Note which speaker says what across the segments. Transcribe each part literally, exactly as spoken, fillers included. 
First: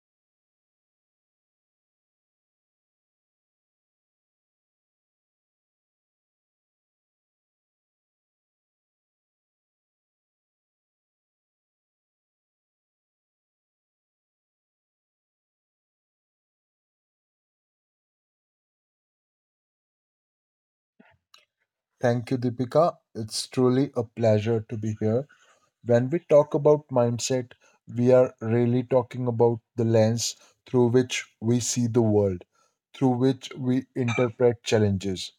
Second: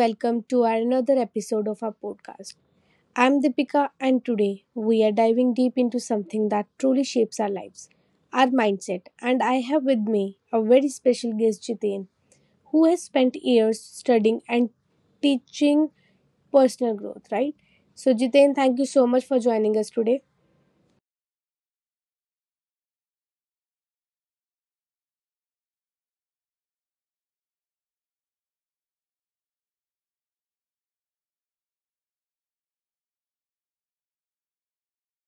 Speaker 1: welcome to our another episode of our podcast. I'm Deepika, and today we are diving deep into something that truly shapes our lives our mindset. And I have with me a very special guest, Jitain, who has spent years studying and teaching personal growth, right? So, Jitain, thank you so much for joining us today.
Speaker 2: Thank you, Deepika. It's truly a pleasure to be here. When we talk about mindset, we are really talking about the lens through which we see the world, through which we interpret challenges,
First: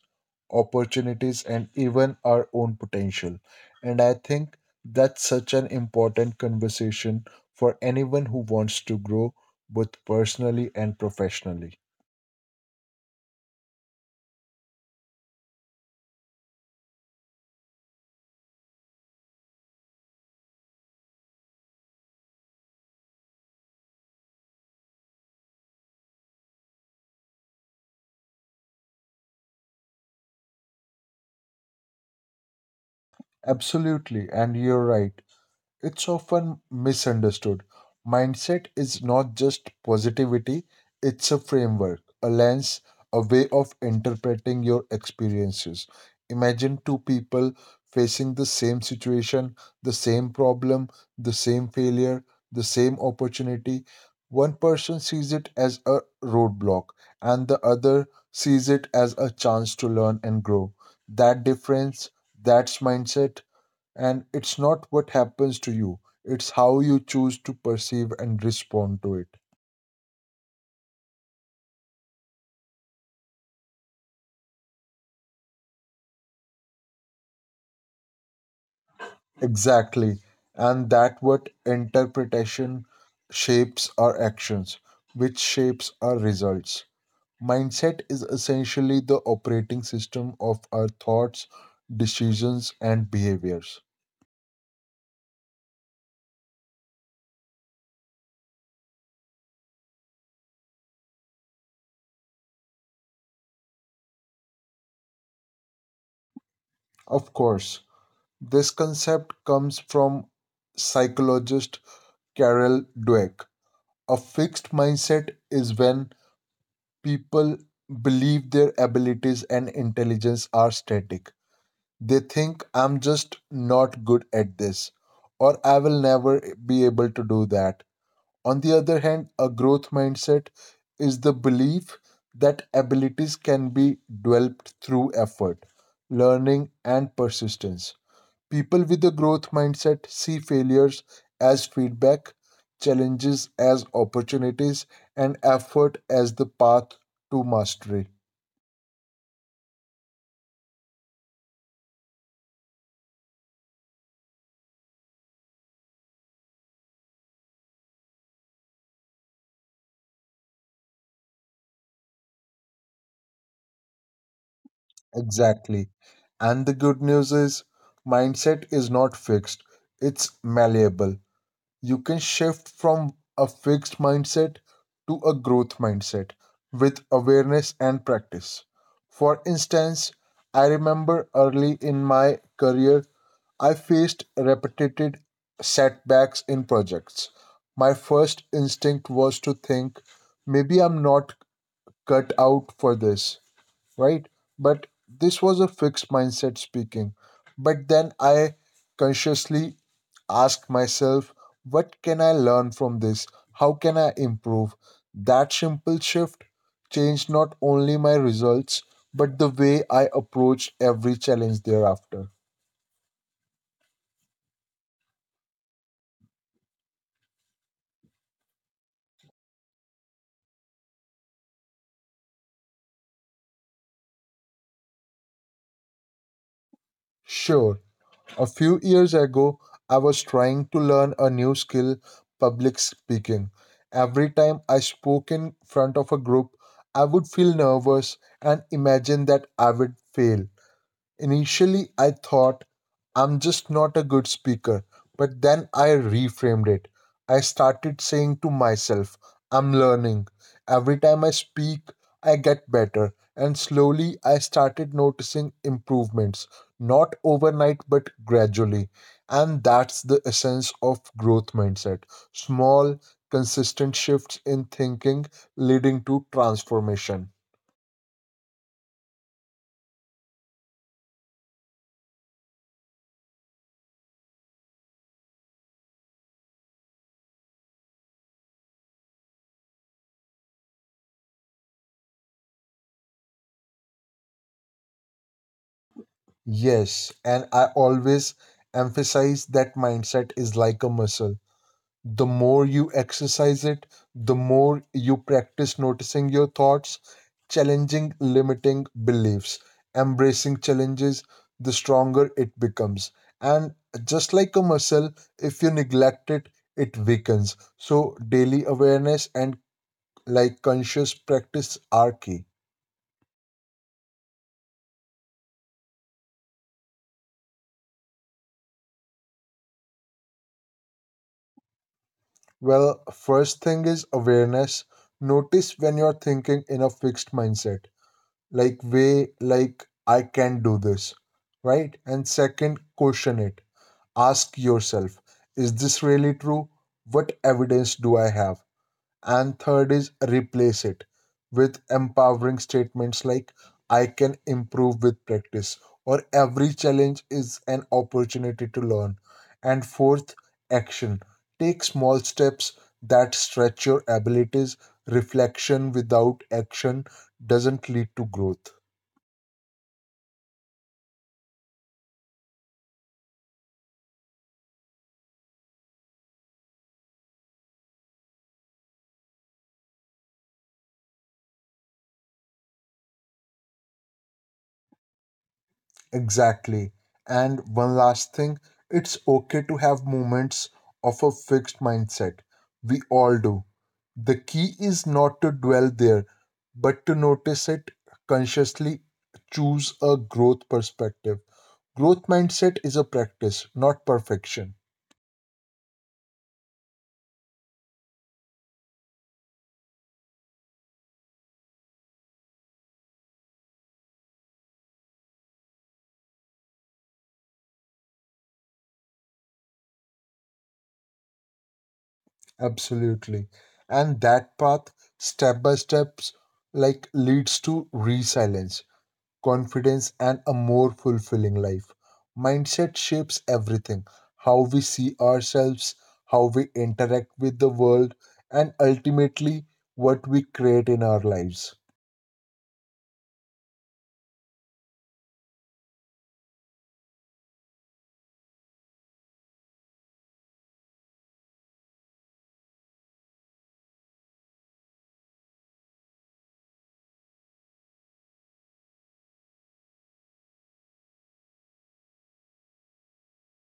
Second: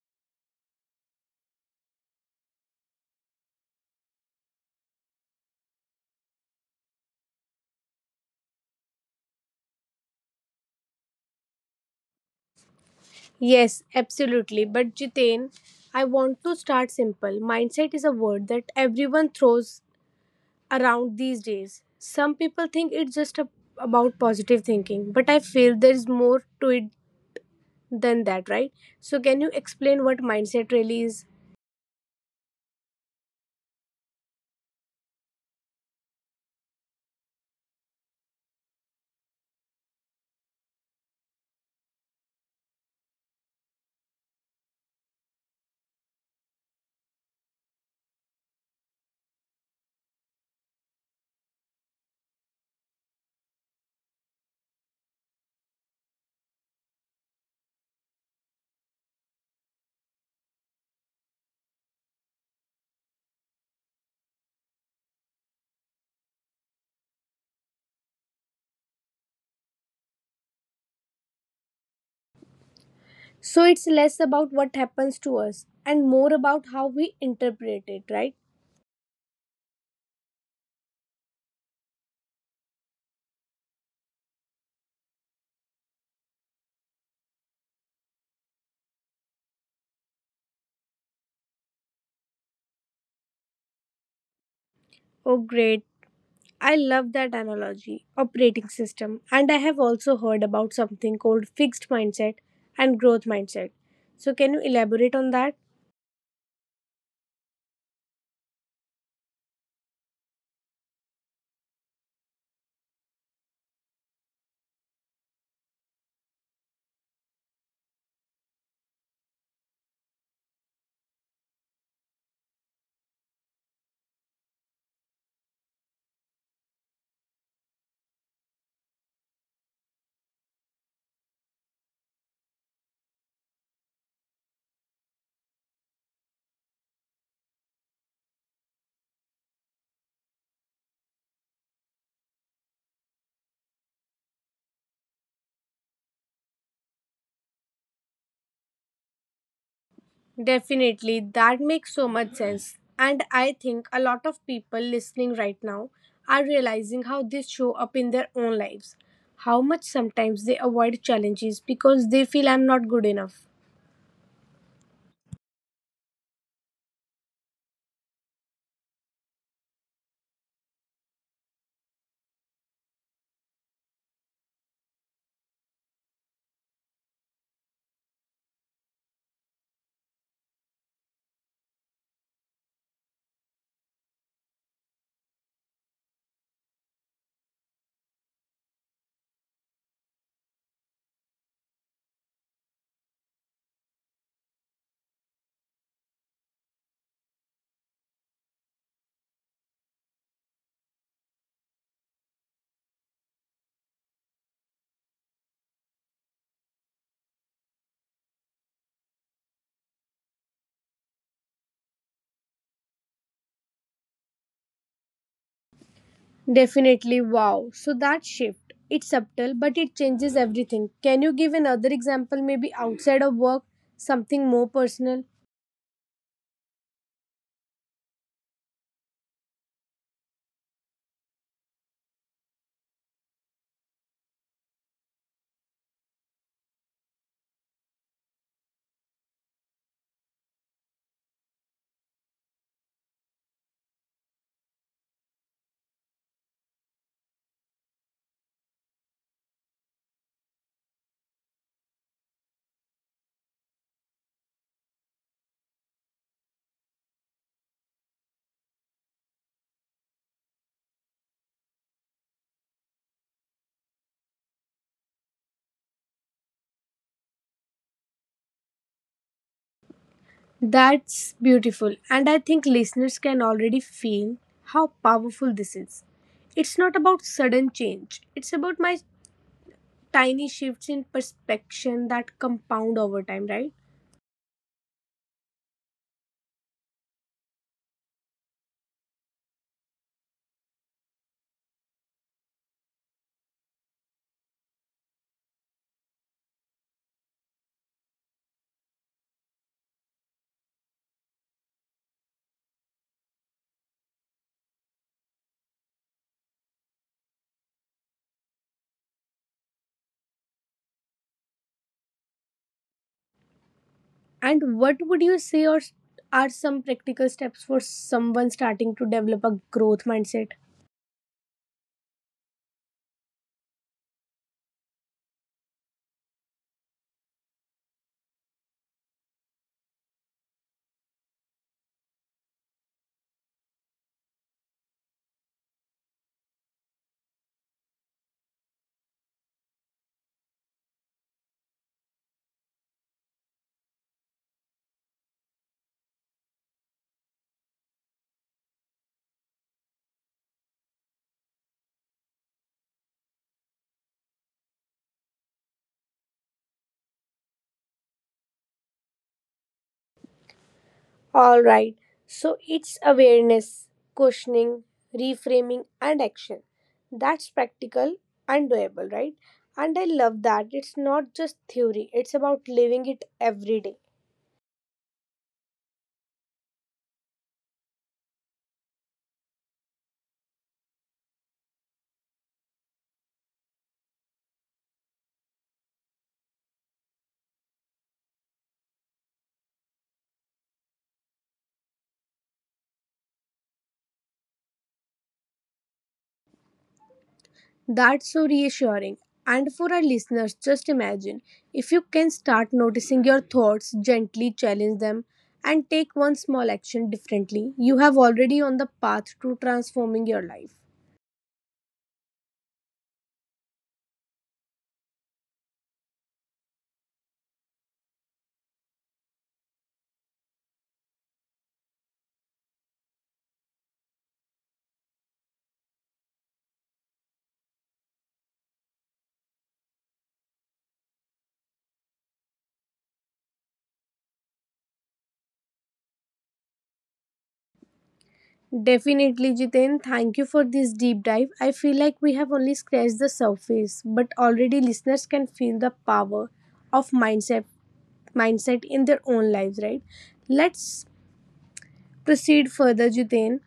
Speaker 2: opportunities, and even our own potential. And I think that's such an important conversation for anyone who wants to grow both personally and professionally.
Speaker 1: Yes, absolutely. But Jitain, I want to start simple. Mindset is a word that everyone throws around these days. Some people think it's just a, about positive thinking, but I feel there's more to it than that, right? So, can you explain what mindset really is?
Speaker 2: Absolutely, and you're right. It's often misunderstood. Mindset is not just positivity, it's a framework, a lens, a way of interpreting your experiences. Imagine two people facing the same situation, the same problem, the same failure, the same opportunity. One person sees it as a roadblock, and the other sees it as a chance to learn and grow. That difference, that's mindset, and it's not what happens to you, it's how you choose to perceive and respond to it.
Speaker 1: So, it's less about what happens to us and more about how we interpret it, right?
Speaker 2: Exactly. And that what interpretation shapes our actions, which shapes our results. Mindset is essentially the operating system of our thoughts, decisions, and behaviors.
Speaker 1: Oh, great. I love that analogy, operating system. And I have also heard about something called fixed mindset and growth mindset. So, can you elaborate on that?
Speaker 2: Of course, this concept comes from psychologist Carol Dweck. A fixed mindset is when people believe their abilities and intelligence are static. They think, I'm just not good at this, or I will never be able to do that. On the other hand, a growth mindset is the belief that abilities can be developed through effort, learning, and persistence. People with a growth mindset see failures as feedback, challenges as opportunities, and effort as the path to mastery.
Speaker 1: Definitely, that makes so much sense. And I think a lot of people listening right now are realizing how this show up in their own lives. How much sometimes they avoid challenges because they feel I'm not good enough.
Speaker 2: Exactly. And the good news is, mindset is not fixed, it's malleable. You can shift from a fixed mindset to a growth mindset with awareness and practice. For instance, I remember early in my career, I faced repeated setbacks in projects. My first instinct was to think, maybe I'm not cut out for this, right? But this was a fixed mindset speaking. But then I consciously ask myself, what can I learn from this? How can I improve? That simple shift changed not only my results, but the way I approached every challenge thereafter.
Speaker 1: Definitely, wow. So that shift, it's subtle but it changes everything. Can you give another example maybe outside of work, something more personal?
Speaker 2: Sure. A few years ago, I was trying to learn a new skill, public speaking. Every time I spoke in front of a group, I would feel nervous and imagine that I would fail. Initially, I thought I'm just not a good speaker, but then I reframed it. I started saying to myself, I'm learning. Every time I speak, I get better. And slowly, I started noticing improvements, not overnight, but gradually. And that's the essence of growth mindset, small, consistent shifts in thinking leading to transformation.
Speaker 1: That's beautiful, and I think listeners can already feel how powerful this is. It's not about sudden change, it's about my tiny shifts in perspective that compound over time, right?
Speaker 2: Yes, and I always emphasize that mindset is like a muscle. The more you exercise it, the more you practice noticing your thoughts, challenging limiting beliefs, embracing challenges, the stronger it becomes. And just like a muscle, if you neglect it, it weakens. So, daily awareness and like conscious practice are key.
Speaker 1: And what would you say or are some practical steps for someone starting to develop a growth mindset?
Speaker 2: Well, first thing is awareness. Notice when you're thinking in a fixed mindset, like way, like I can do this, right? And second, question it. Ask yourself, is this really true? What evidence do I have? And third is replace it with empowering statements like I can improve with practice or every challenge is an opportunity to learn. And fourth, action. Take small steps that stretch your abilities. Reflection without action doesn't lead to growth.
Speaker 1: All right. So it's awareness, questioning, reframing, and action. That's practical and doable, right? And I love that. It's not just theory, it's about living it every day.
Speaker 2: Exactly. And one last thing, it's okay to have moments of a fixed mindset. We all do. The key is not to dwell there, but to notice it consciously, choose a growth perspective. Growth mindset is a practice, not perfection.
Speaker 1: That's so reassuring. And for our listeners, just imagine if you can start noticing your thoughts, gently challenge them, and take one small action differently, you have already on the path to transforming your life.
Speaker 2: Absolutely. And that path, step by steps, like leads to resilience, confidence, and a more fulfilling life. Mindset shapes everything, how we see ourselves, how we interact with the world, and ultimately what we create in our lives.
Speaker 1: Definitely, Jiten. Thank you for this deep dive. I feel like we have only scratched the surface, but already listeners can feel the power of mindset mindset in their own lives, right? Let's proceed further, Jiten.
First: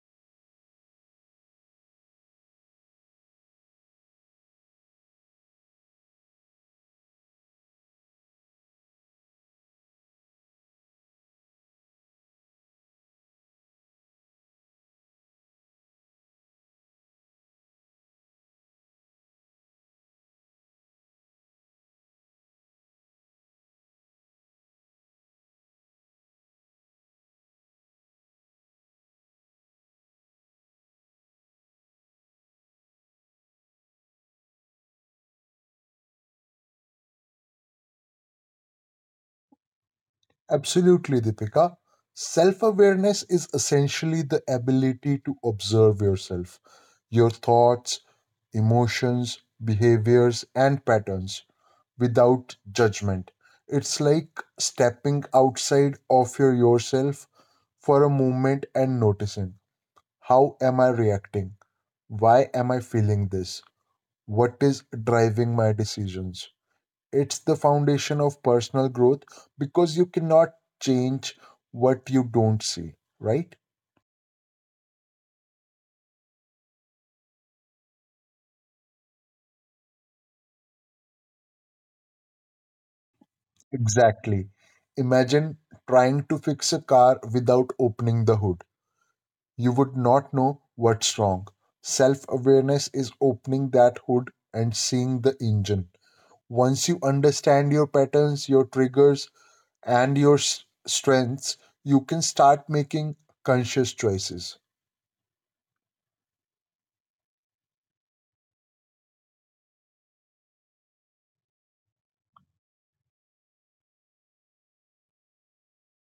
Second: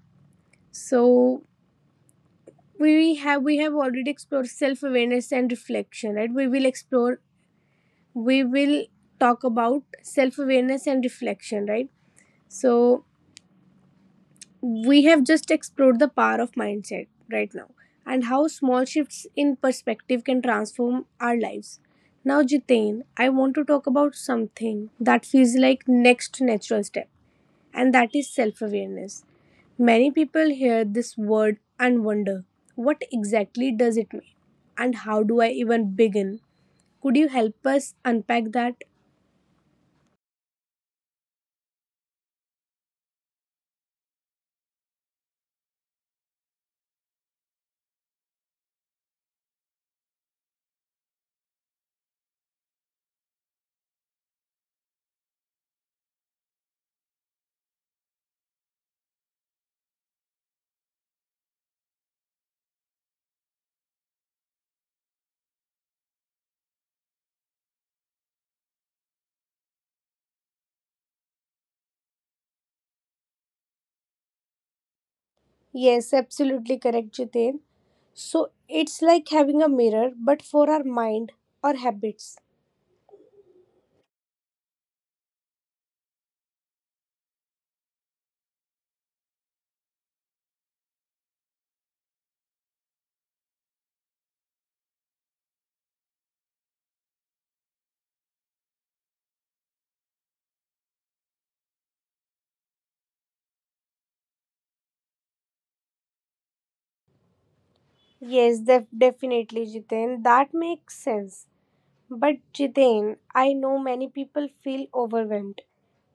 Speaker 1: So we have we have already explored self-awareness and reflection, right? We will explore we will talk about self-awareness and reflection, right? So we have just explored the power of mindset right now and how small shifts in perspective can transform our lives. Now, Jitain, I want to talk about something that feels like next natural step, and that is self-awareness. Many people hear this word and wonder, what exactly does it mean? And how do I even begin? Could you help us unpack that?
Speaker 2: Absolutely, Deepika. Self awareness is essentially the ability to observe yourself, your thoughts, emotions, behaviors, and patterns, without judgment. It's like stepping outside of your yourself for a moment and noticing, how am I reacting? Why am I feeling this? What is driving my decisions? It's the foundation of personal growth because you cannot change what you don't see, right?
Speaker 1: Yes, absolutely correct, Jitain. So it's like having a mirror, but for our mind or habits.
Speaker 2: Exactly. Imagine trying to fix a car without opening the hood. You would not know what's wrong. Self awareness is opening that hood and seeing the engine. Once you understand your patterns, your triggers, and your s- strengths, you can start making conscious choices.
Speaker 1: Yes, def- definitely, Jiten. That makes sense. But Jiten, I know many people feel overwhelmed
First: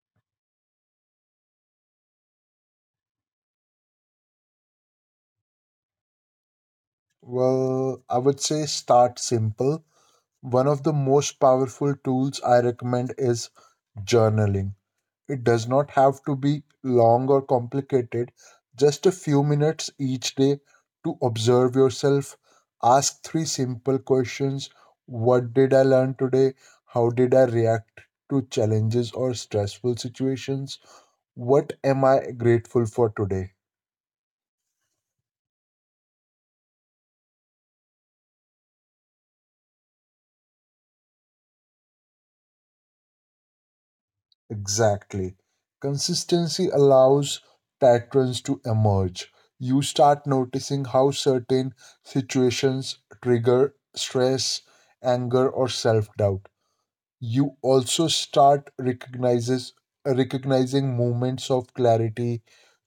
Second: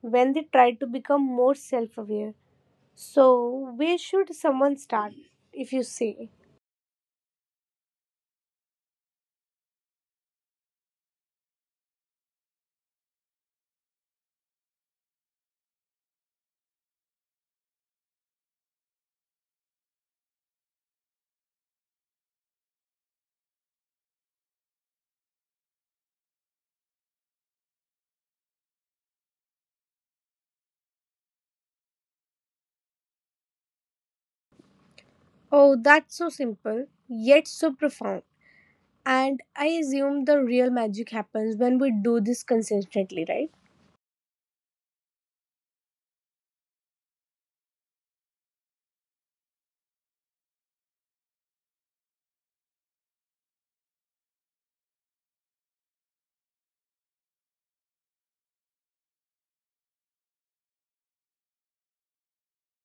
Speaker 1: when they try to become more self aware. So, where should someone start if you say?
Speaker 2: Well, I would say start simple. One of the most powerful tools I recommend is journaling. It does not have to be long or complicated, just a few minutes each day to observe yourself. Ask three simple questions: What did I learn today? How did I react to challenges or stressful situations? What am I grateful for today?
Speaker 1: Oh, that's so simple, yet so profound. And I assume the real magic happens when we do this consistently, right?
Speaker 2: Exactly. Consistency allows patterns to emerge. You start noticing how certain situations trigger stress, anger, or self doubt. You also start recognizes, recognizing moments of clarity,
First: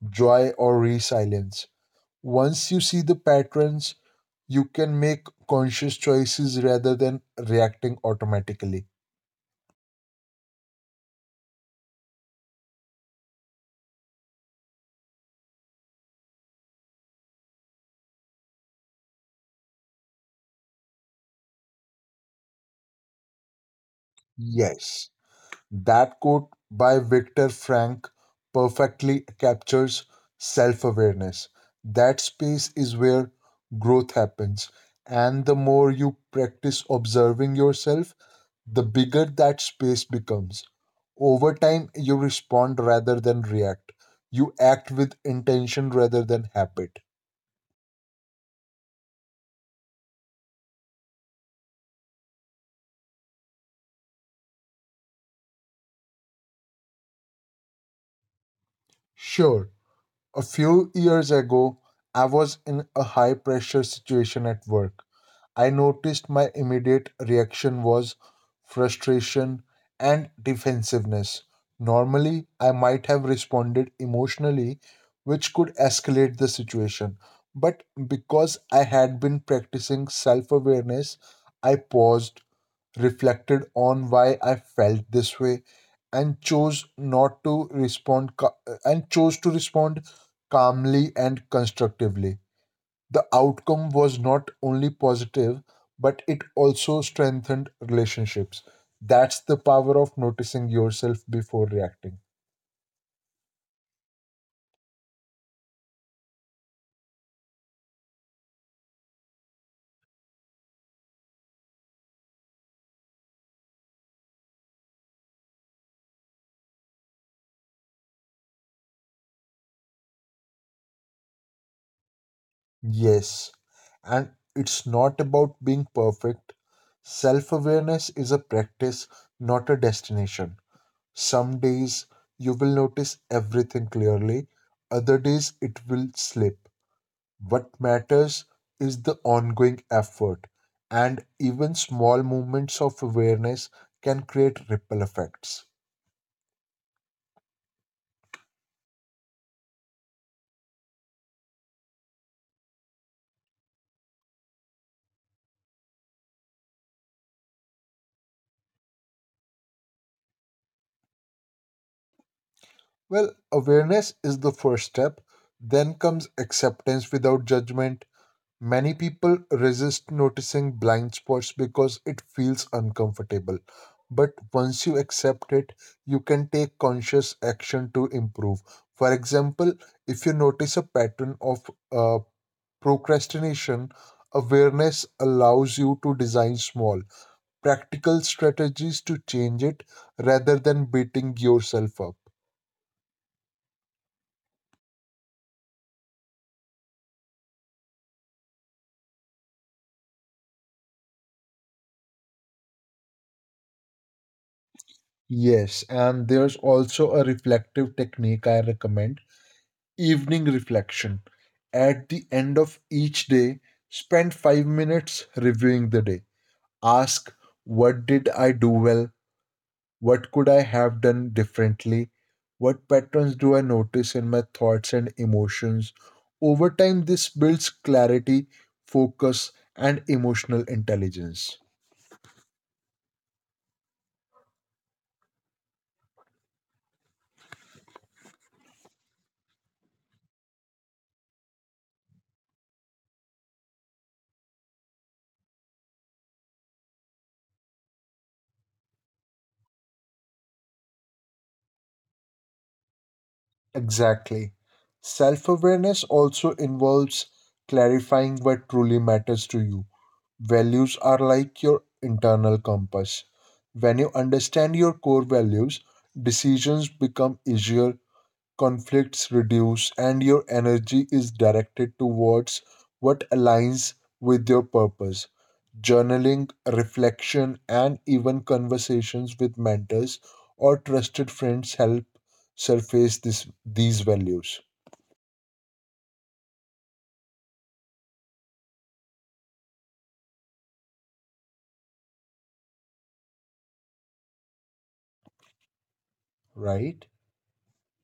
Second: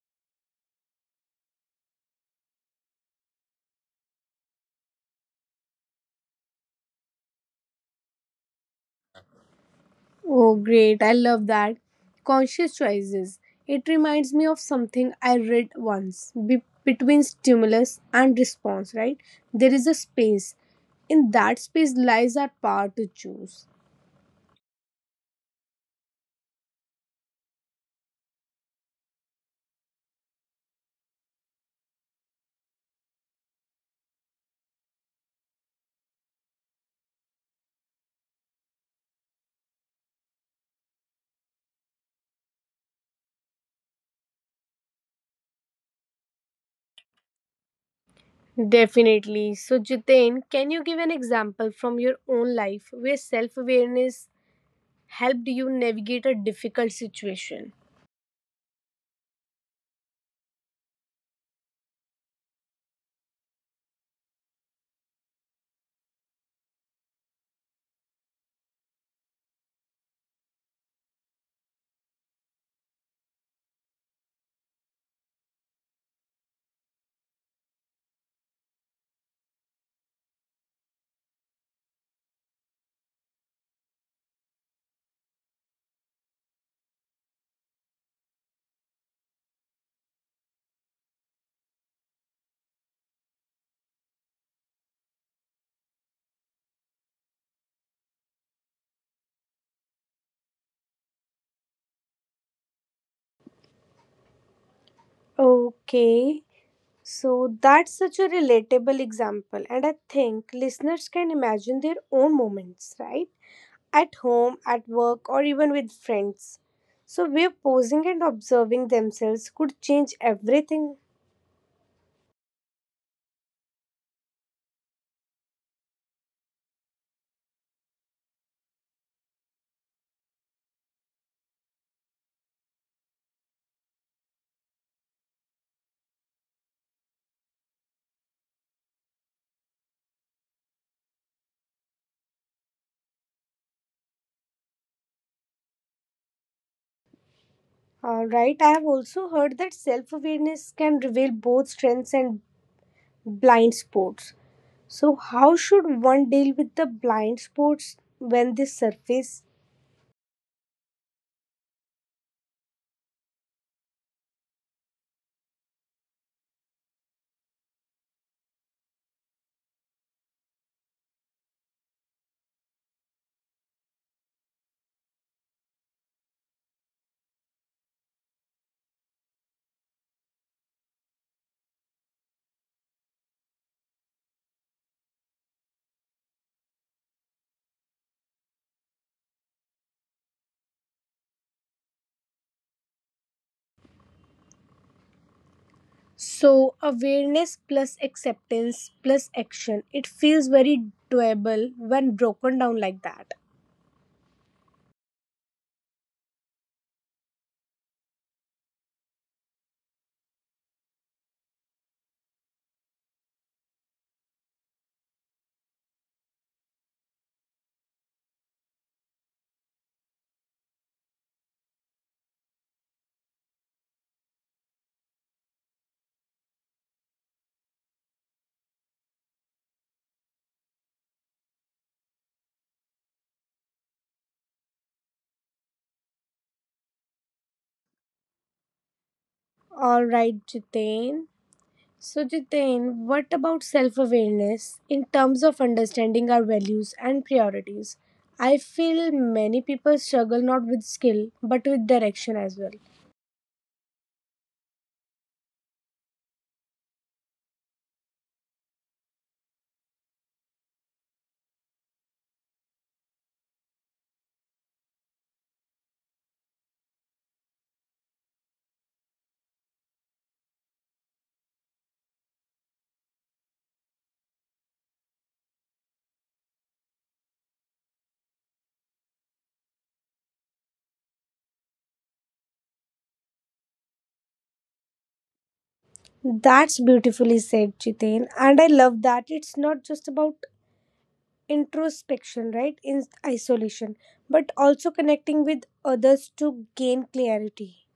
Speaker 2: joy, or resilience. Once you see the patterns, you can make conscious choices rather than reacting automatically.
Speaker 1: Oh, great. I love that. Conscious choices. It reminds me of something I read once be- between stimulus and response, right? There is a space. In that space lies our power to choose.
Speaker 2: Yes. That quote by Viktor Frankl perfectly captures self awareness. That space is where growth happens, and the more you practice observing yourself, the bigger that space becomes. Over time, you respond rather than react. You act with intention rather than habit.
Speaker 1: Definitely. So, Jitain, can you give an example from your own life where self awareness helped you navigate a difficult situation?
Speaker 2: Sure. A few years ago, I was in a high pressure situation at work. I noticed my immediate reaction was frustration and defensiveness. Normally, I might have responded emotionally, which could escalate the situation. But because I had been practicing self awareness, I paused, reflected on why I felt this way, and chose not to respond ca- and chose to respond calmly and constructively. The outcome was not only positive, but it also strengthened relationships. That's the power of noticing yourself before reacting.
Speaker 1: Okay. So that's such a relatable example, and I think listeners can imagine their own moments, right? At home, at work, or even with friends. So, where posing and observing themselves could change everything,
Speaker 2: Yes, and it's not about being perfect. Self awareness is a practice, not a destination. Some days you will notice everything clearly, other days it will slip. What matters is the ongoing effort, and even small moments of awareness can create ripple effects.
Speaker 1: uh, right? I have also heard that self awareness can reveal both strengths and blind spots. So, how should one deal with the blind spots when they surface?
Speaker 2: Well, awareness is the first step, then comes acceptance without judgment. Many people resist noticing blind spots because it feels uncomfortable. But once you accept it, you can take conscious action to improve. For example, if you notice a pattern of uh, procrastination, awareness allows you to design small, practical strategies to change it rather than beating yourself up.
Speaker 1: So, awareness plus acceptance plus action. It feels very doable when broken down like that.
Speaker 2: Yes, and there's also a reflective technique I recommend, evening reflection. At the end of each day, spend five minutes reviewing the day. Ask, what did I do well? What could I have done differently? What patterns do I notice in my thoughts and emotions? Over time, this builds clarity, focus, and emotional intelligence.
Speaker 1: All right, Jitain. So, Jitain, what about self awareness in terms of understanding our values and priorities? I feel many people struggle not with skill but with direction as well.
Speaker 2: Exactly. Self awareness also involves clarifying what truly matters to you. Values are like your internal compass. When you understand your core values, decisions become easier, conflicts reduce, and your energy is directed towards what aligns with your purpose. Journaling, reflection, and even conversations with mentors or trusted friends help surface this, these values.
Speaker 1: That's beautifully said, Jitain. And I love that it's not just about introspection, right? In isolation, but also connecting with others to
Speaker 2: Right?
Speaker 1: gain clarity.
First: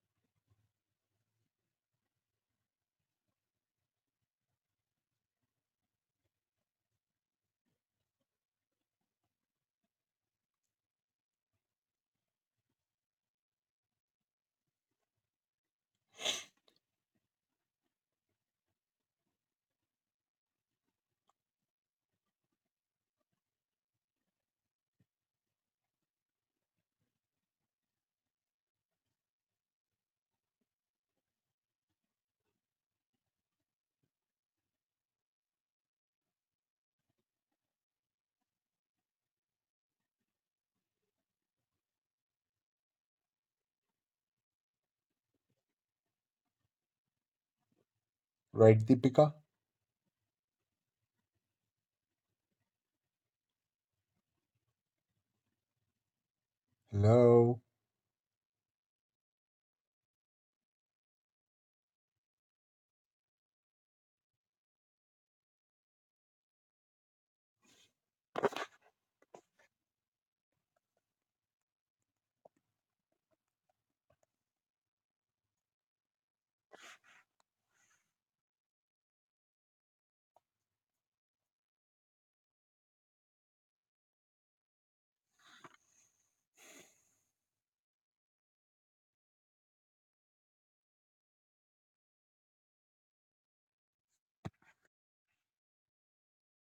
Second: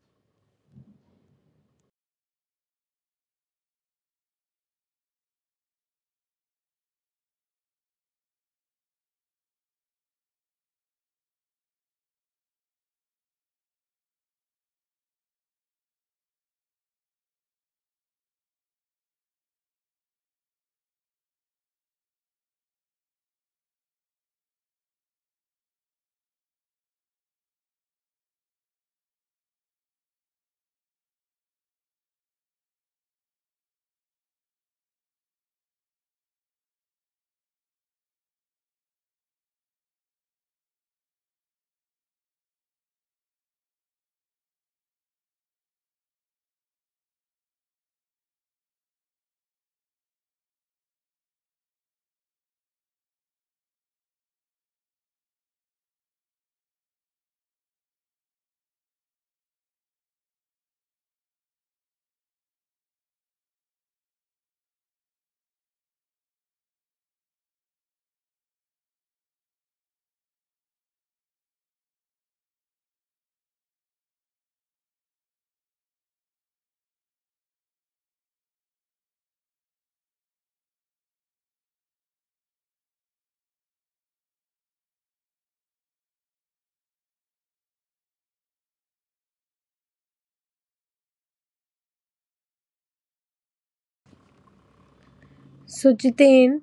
Speaker 2: Right, Deepika? Hello?
Speaker 1: So, Jitain,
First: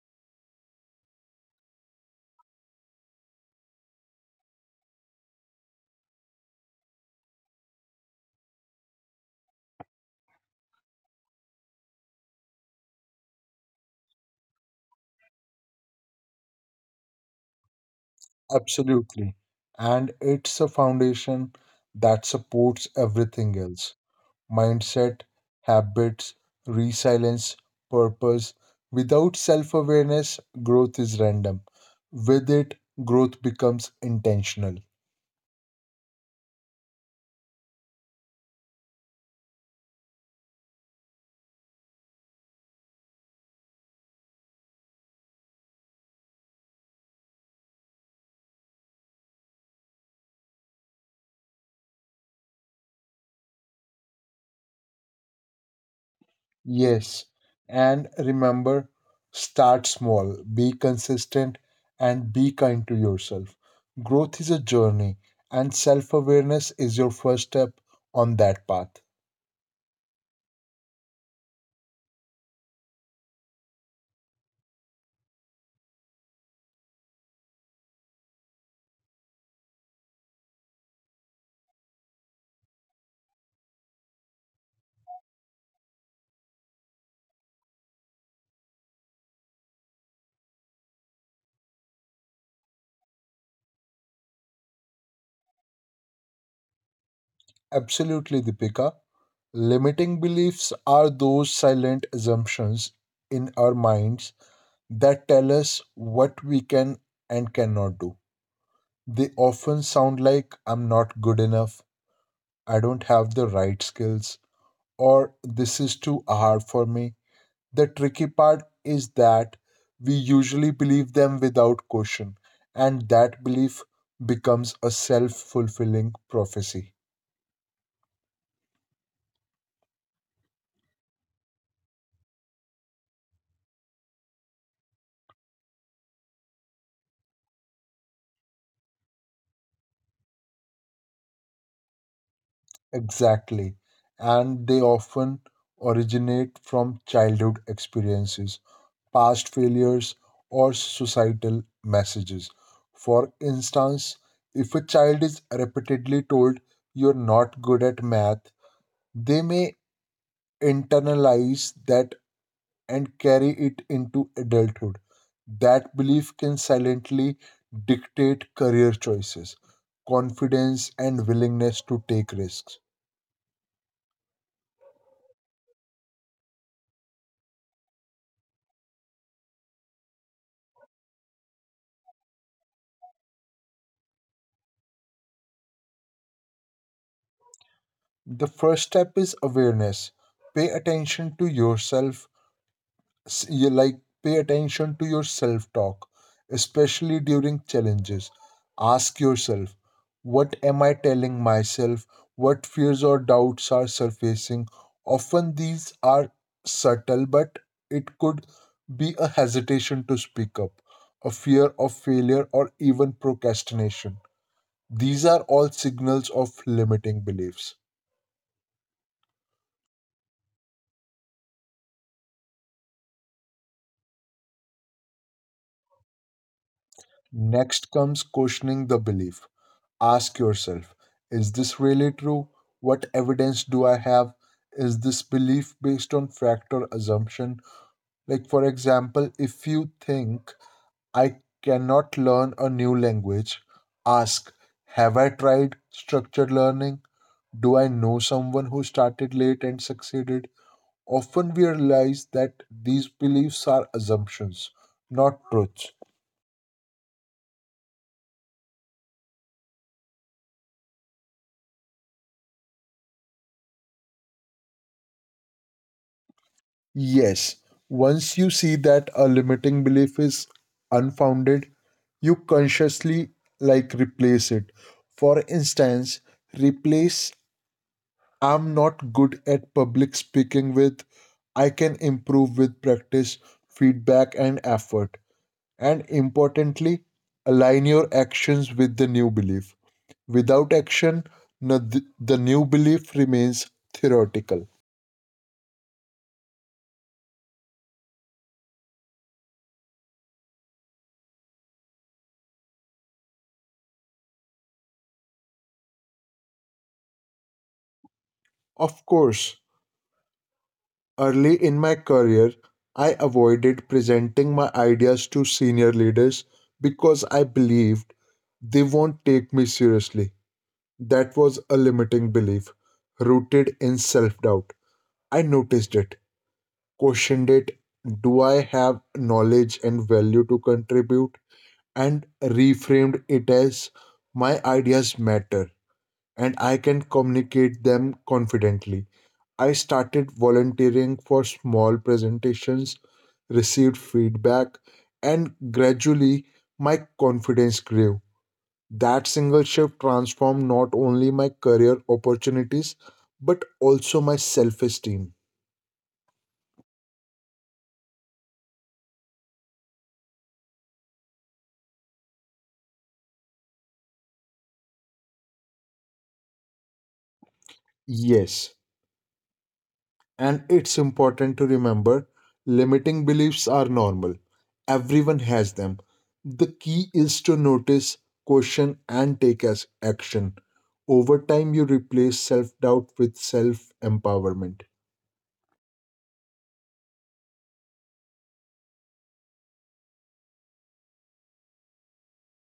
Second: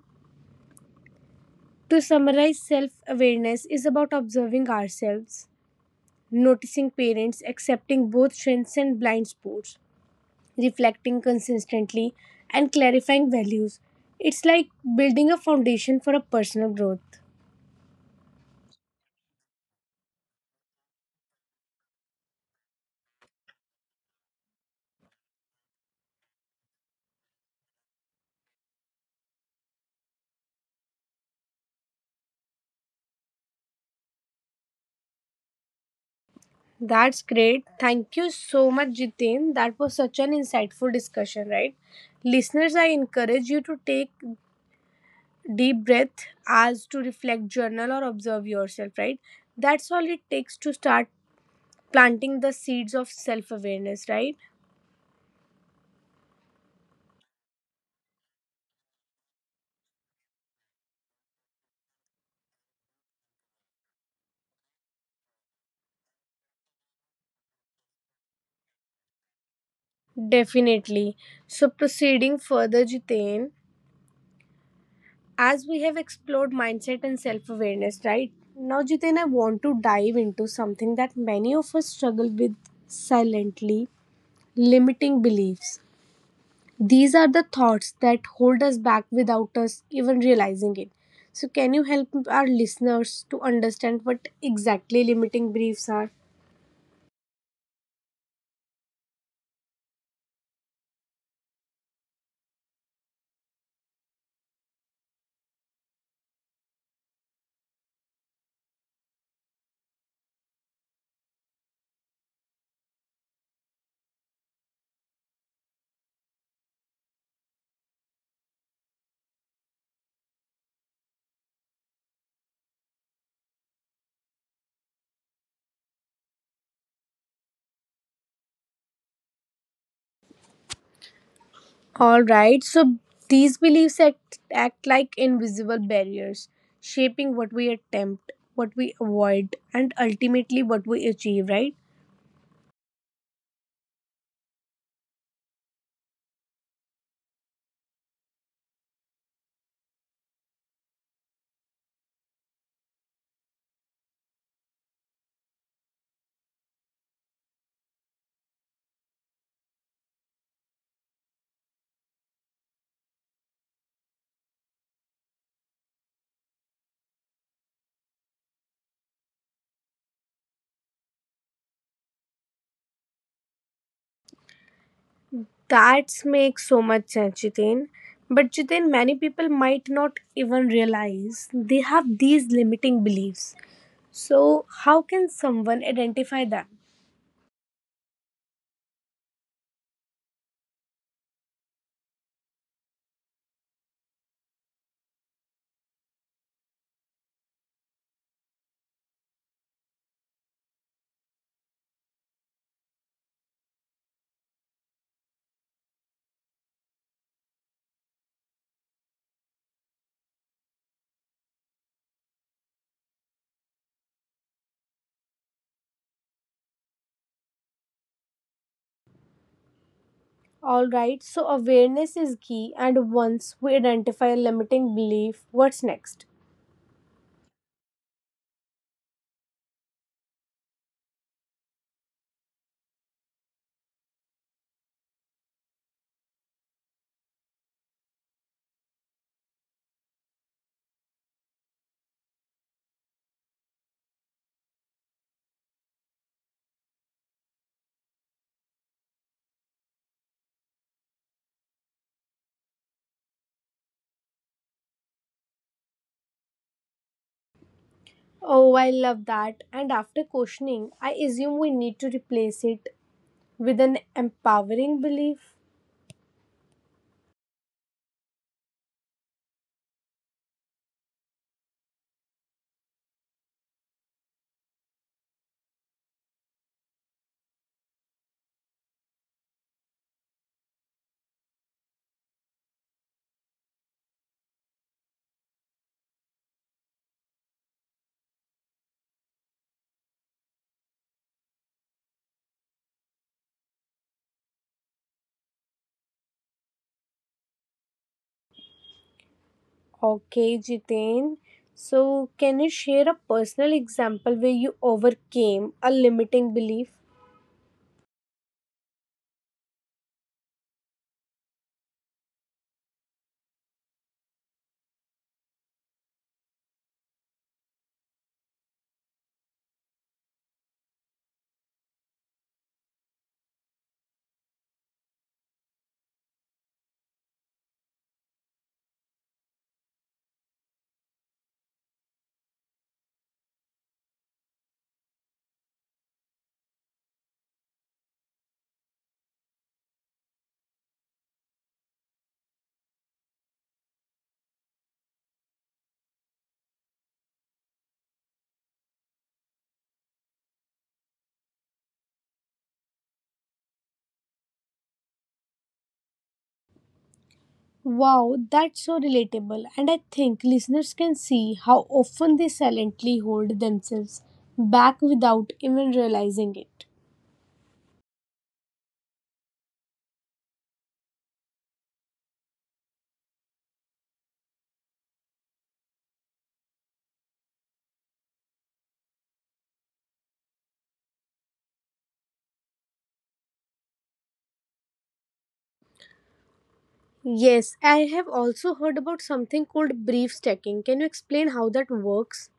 Speaker 1: to summarize, self awareness is about observing ourselves, noticing parents, accepting both strengths and blind spots, reflecting consistently, and clarifying values. It's like building a foundation for a personal growth.
Speaker 2: Absolutely. And it's a foundation that supports everything else: mindset, habits, resilience, purpose. Without self awareness, growth is random. With it, growth becomes intentional.
Speaker 1: That's great. Thank you so much, Jitin. That was such an insightful discussion, right? Listeners, I encourage you to take deep breath as to reflect, journal, or observe yourself, right? That's all it takes to start planting the seeds of self awareness, right?
Speaker 2: Yes, and remember, start small, be consistent, and be kind to yourself. Growth is a journey, and self awareness is your first step on that path.
Speaker 1: Definitely. So, proceeding further, Jitain, as we have explored mindset and self awareness, right? Now, Jitain, I want to dive into something that many of us struggle with silently limiting beliefs. These are the thoughts that hold us back without us even realizing it. So, can you help our listeners to understand what exactly limiting beliefs are?
Speaker 2: Absolutely, Deepika. Limiting beliefs are those silent assumptions in our minds that tell us what we can and cannot do. They often sound like, I'm not good enough, I don't have the right skills, or this is too hard for me. The tricky part is that we usually believe them without question, and that belief becomes a self fulfilling prophecy.
Speaker 1: All right, so these beliefs act, act like invisible barriers, shaping what we attempt, what we avoid, and ultimately what we achieve, right?
Speaker 2: Exactly. And they often originate from childhood experiences, past failures, or societal messages. For instance, if a child is repeatedly told you're not good at math, they may internalize that and carry it into adulthood. That belief can silently dictate career choices, confidence, and willingness to take risks.
Speaker 1: That makes so much sense, Jitin. But Jitin, many people might not even realize they have these limiting beliefs. So, how can someone identify them?
Speaker 2: The first step is awareness. Pay attention to yourself s- you like Pay attention to your self talk, especially during challenges. Ask yourself, what am I telling myself? What fears or doubts are surfacing? Often these are subtle, but it could be a hesitation to speak up, a fear of failure, or even procrastination. These are all signals of limiting beliefs.
Speaker 1: Alright, so awareness is key, and once we identify a limiting belief, what's next?
Speaker 2: Next comes questioning the belief. Ask yourself, is this really true? What evidence do I have? Is this belief based on fact or assumption? Like, for example, if you think I cannot learn a new language, ask, have I tried structured learning? Do I know someone who started late and succeeded? Often we realize that these beliefs are assumptions, not truths.
Speaker 1: Oh, I love that. And after questioning, I assume we need to replace it with an empowering belief.
Speaker 2: Yes, once you see that a limiting belief is unfounded, you consciously like replace it. For instance, replace I'm not good at public speaking with I can improve with practice, feedback, and effort. And importantly, align your actions with the new belief. Without action, no- the the new belief remains theoretical.
Speaker 1: Okay, Jiten. So, can you share a personal example where you overcame a limiting belief?
Speaker 2: Of course. Early in my career, I avoided presenting my ideas to senior leaders because I believed they won't take me seriously. That was a limiting belief rooted in self doubt. I noticed it, questioned it, do I have knowledge and value to contribute? And reframed it as, my ideas matter and I can communicate them confidently. I started volunteering for small presentations, received feedback, and gradually my confidence grew. That single shift transformed not only my career opportunities but also my self esteem.
Speaker 1: Wow, that's so relatable. And I think listeners can see how often they silently hold themselves back without even realizing it.
Speaker 2: Yes, and it's important to remember, limiting beliefs are normal, everyone has them. The key is to notice, question, and take as action. Over time, you replace self doubt with self empowerment.
Speaker 1: Yes, I have also heard about something called brief stacking. Can you explain how that works?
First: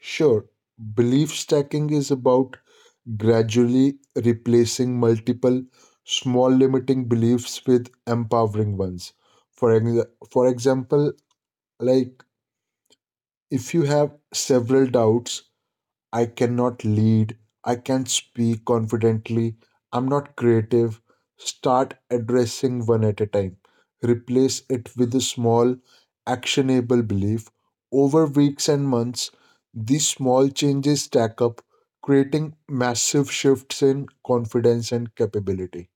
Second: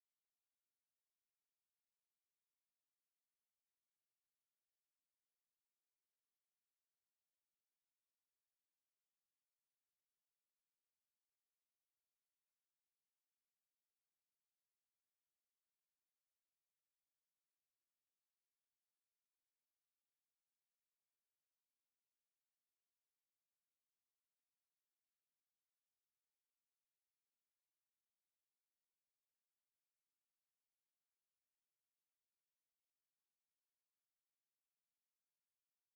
Speaker 2: Sure, belief stacking is about gradually replacing multiple small limiting beliefs with empowering ones. For, ex- for example, like if you have several doubts, I cannot lead, I can't speak confidently, I'm not creative. Start addressing one at a time. Replace it with a small, actionable belief. Over weeks and months, these small changes stack up, creating massive shifts in confidence and capability.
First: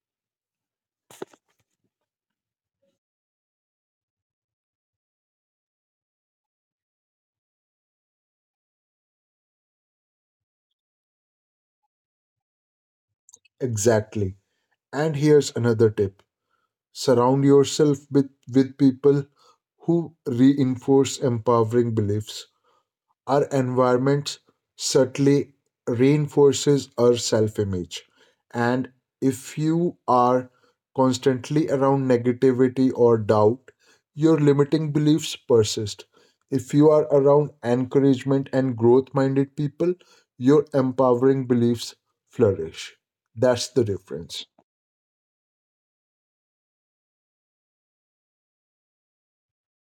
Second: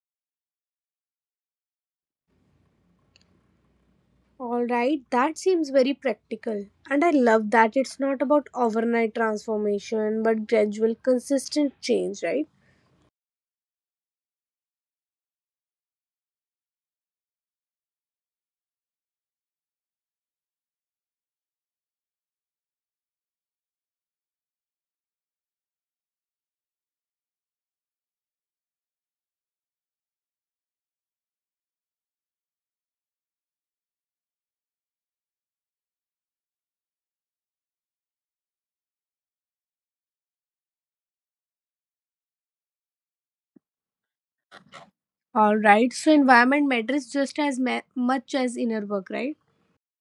Speaker 1: All right, that seems very practical. And I love that it's not about overnight transformation but gradual, consistent change, right?
Speaker 2: Exactly. And here's another tip, surround yourself with, with people who reinforce empowering beliefs. Our environment subtly reinforces our self image. And if you are constantly around negativity or doubt, your limiting beliefs persist. If you are around encouragement and growth minded people, your empowering beliefs flourish. That's the difference.
Speaker 1: All right, so environment matters just as ma- much as inner work, right?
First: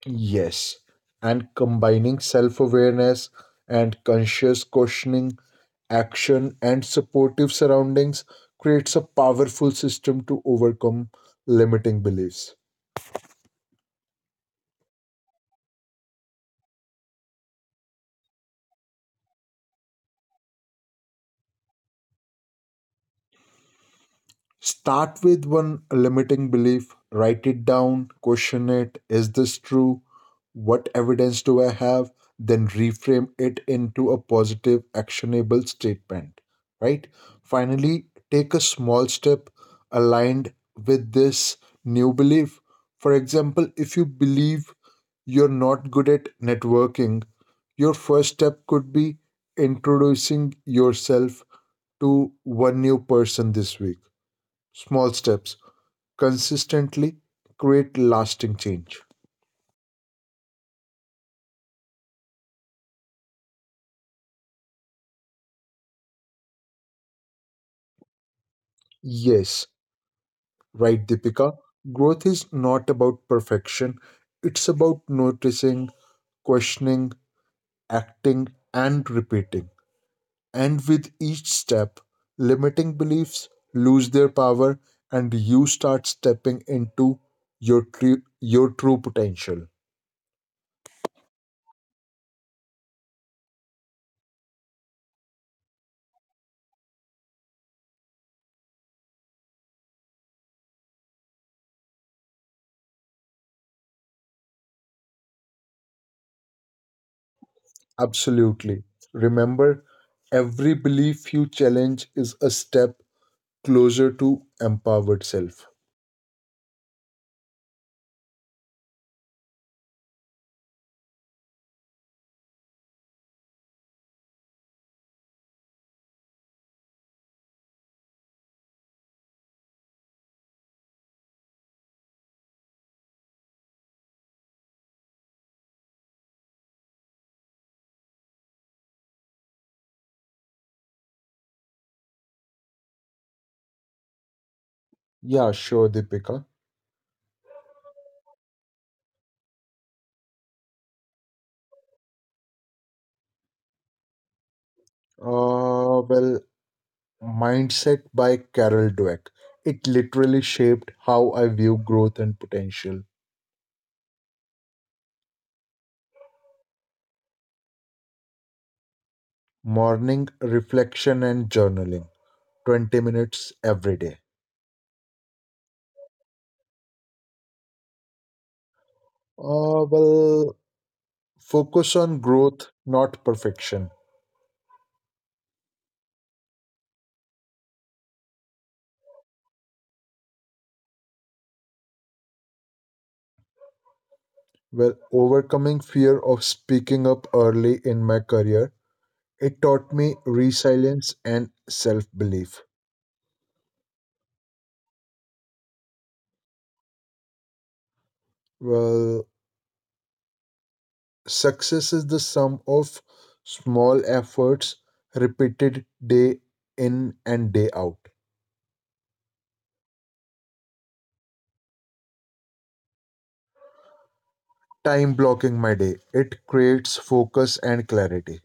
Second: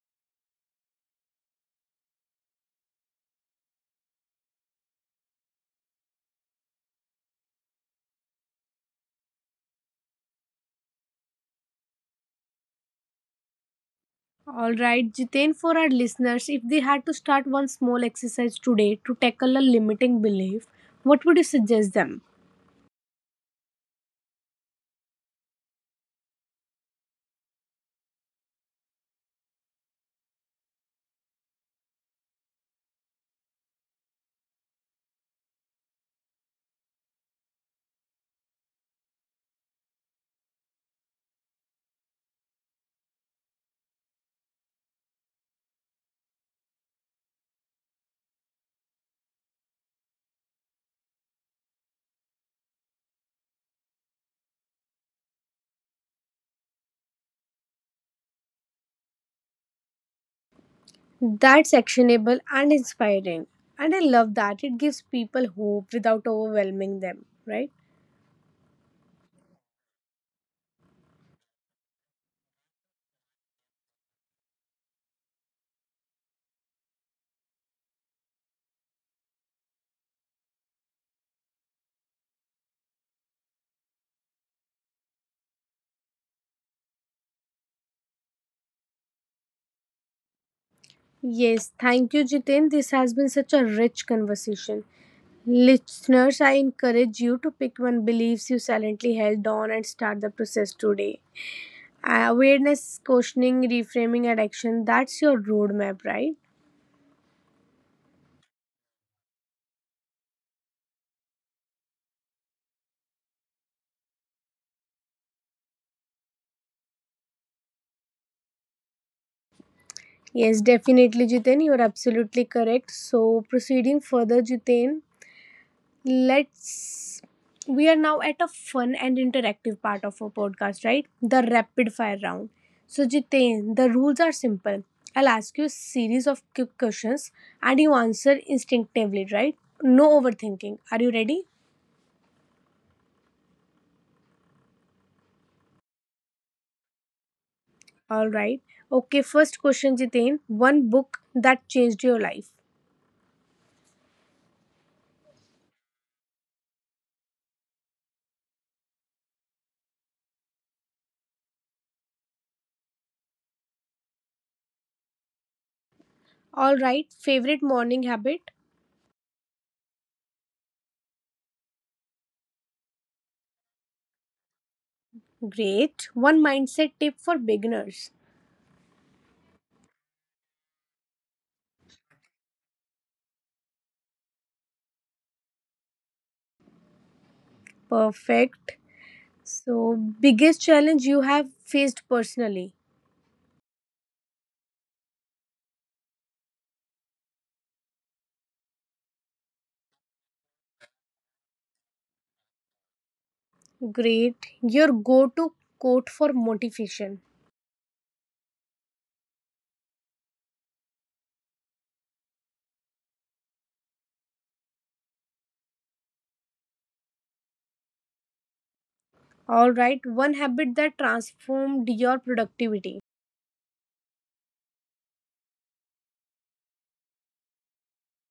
Speaker 2: Yes, and combining self awareness and conscious questioning, action, and supportive surroundings creates a powerful system to overcome limiting beliefs.
Speaker 1: All right, Jiten, for our listeners, if they had to start one small exercise today to tackle a limiting belief, what would you suggest them?
Speaker 2: Start with one limiting belief, write it down, question it. Is this true? What evidence do I have? Then reframe it into a positive, actionable statement, right? Finally, take a small step aligned with this new belief. For example, if you believe you're not good at networking, your first step could be introducing yourself to one new person this week. Small steps consistently create lasting change.
Speaker 1: That's actionable and inspiring. And I love that. It gives people hope without overwhelming them, right?
Speaker 2: Yes, right, Deepika. Growth is not about perfection, it's about noticing, questioning, acting, and repeating. And with each step, limiting beliefs lose their power and you start stepping into your, tru- your true potential.
Speaker 1: Yes, thank you, Jiten. This has been such a rich conversation. Listeners, I encourage you to pick one beliefs you silently held on and start the process today. Uh, awareness, questioning, reframing, and action that's your roadmap, right?
Speaker 2: Absolutely. Remember, every belief you challenge is a step closer to empowered self.
Speaker 1: Yes, definitely, Jiten. You are absolutely correct. So, proceeding further, Jiten, let's. We are now at a fun and interactive part of our podcast, right? The rapid fire round. So, Jiten, the rules are simple. I'll ask you a series of quick questions and you answer instinctively, right? No overthinking. Are you ready?
Speaker 2: Yeah, sure, Deepika.
Speaker 1: All right. Okay, first question, Jiten. One book that changed your life.
Speaker 2: Uh, well, Mindset by Carol Dweck. It literally shaped how I view growth and potential.
Speaker 1: All right. Favorite morning habit?
Speaker 2: Morning reflection and journaling, twenty minutes every day.
Speaker 1: Great. One mindset tip for beginners.
Speaker 2: Uh, well, focus on growth, not perfection.
Speaker 1: Perfect. So, biggest challenge you have faced personally.
Speaker 2: Well, overcoming fear of speaking up early in my career, it taught me resilience and self belief.
Speaker 1: Great. Your go to quote for motivation.
Speaker 2: Well, success is the sum of small efforts repeated day in and day out.
Speaker 1: All right. One habit that transformed your productivity.
Speaker 2: Time blocking my day. It creates focus and clarity.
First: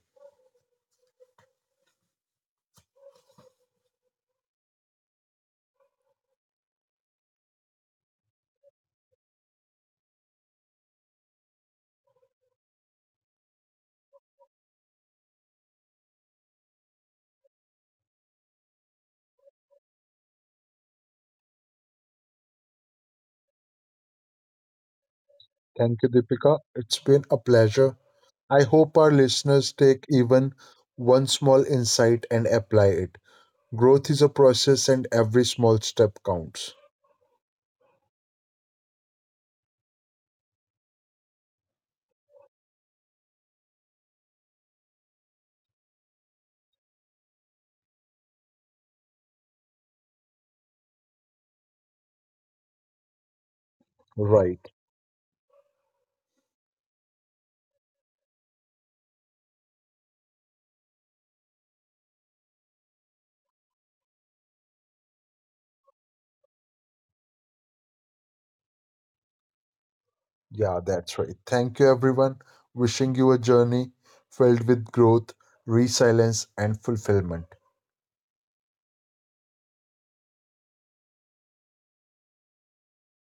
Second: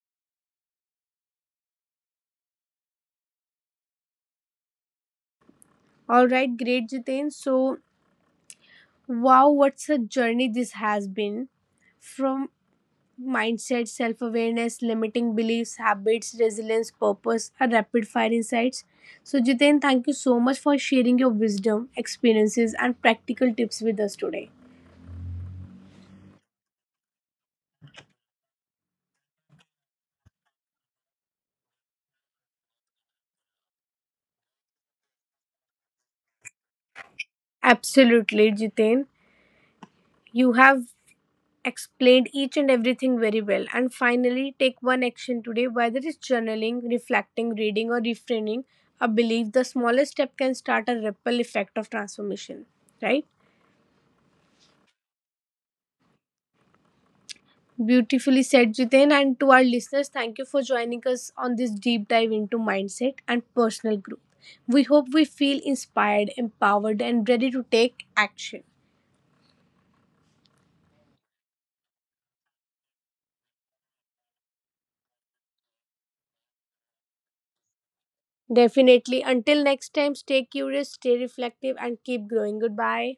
Speaker 1: All right. Great, Jiten. So, wow, what's a journey this has been from mindset, self awareness, limiting beliefs, habits, resilience, purpose, and rapid fire insights. So, Jiten, thank you so much for sharing your wisdom, experiences, and practical tips with us today.
Speaker 2: Thank you, Deepika. It's been a pleasure. I hope our listeners take even one small insight and apply it. Growth is a process, and every small step counts.
Speaker 1: Absolutely, Jiten. You have explained each and everything very well. And finally, take one action today, whether it's journaling, reflecting, reading, or reframing a belief. The smallest step can start a ripple effect of transformation, right?
Speaker 2: Right.
Speaker 1: Beautifully said, Jiten. And to our listeners, thank you for joining us on this deep dive into mindset and personal growth. We hope we feel inspired, empowered, and ready to take action.
Speaker 2: Yeah, that's right. Thank you, everyone. Wishing you a journey filled with growth, resilience, and fulfillment.
Speaker 1: Definitely. Until next time, stay curious, stay reflective, and keep growing. Goodbye.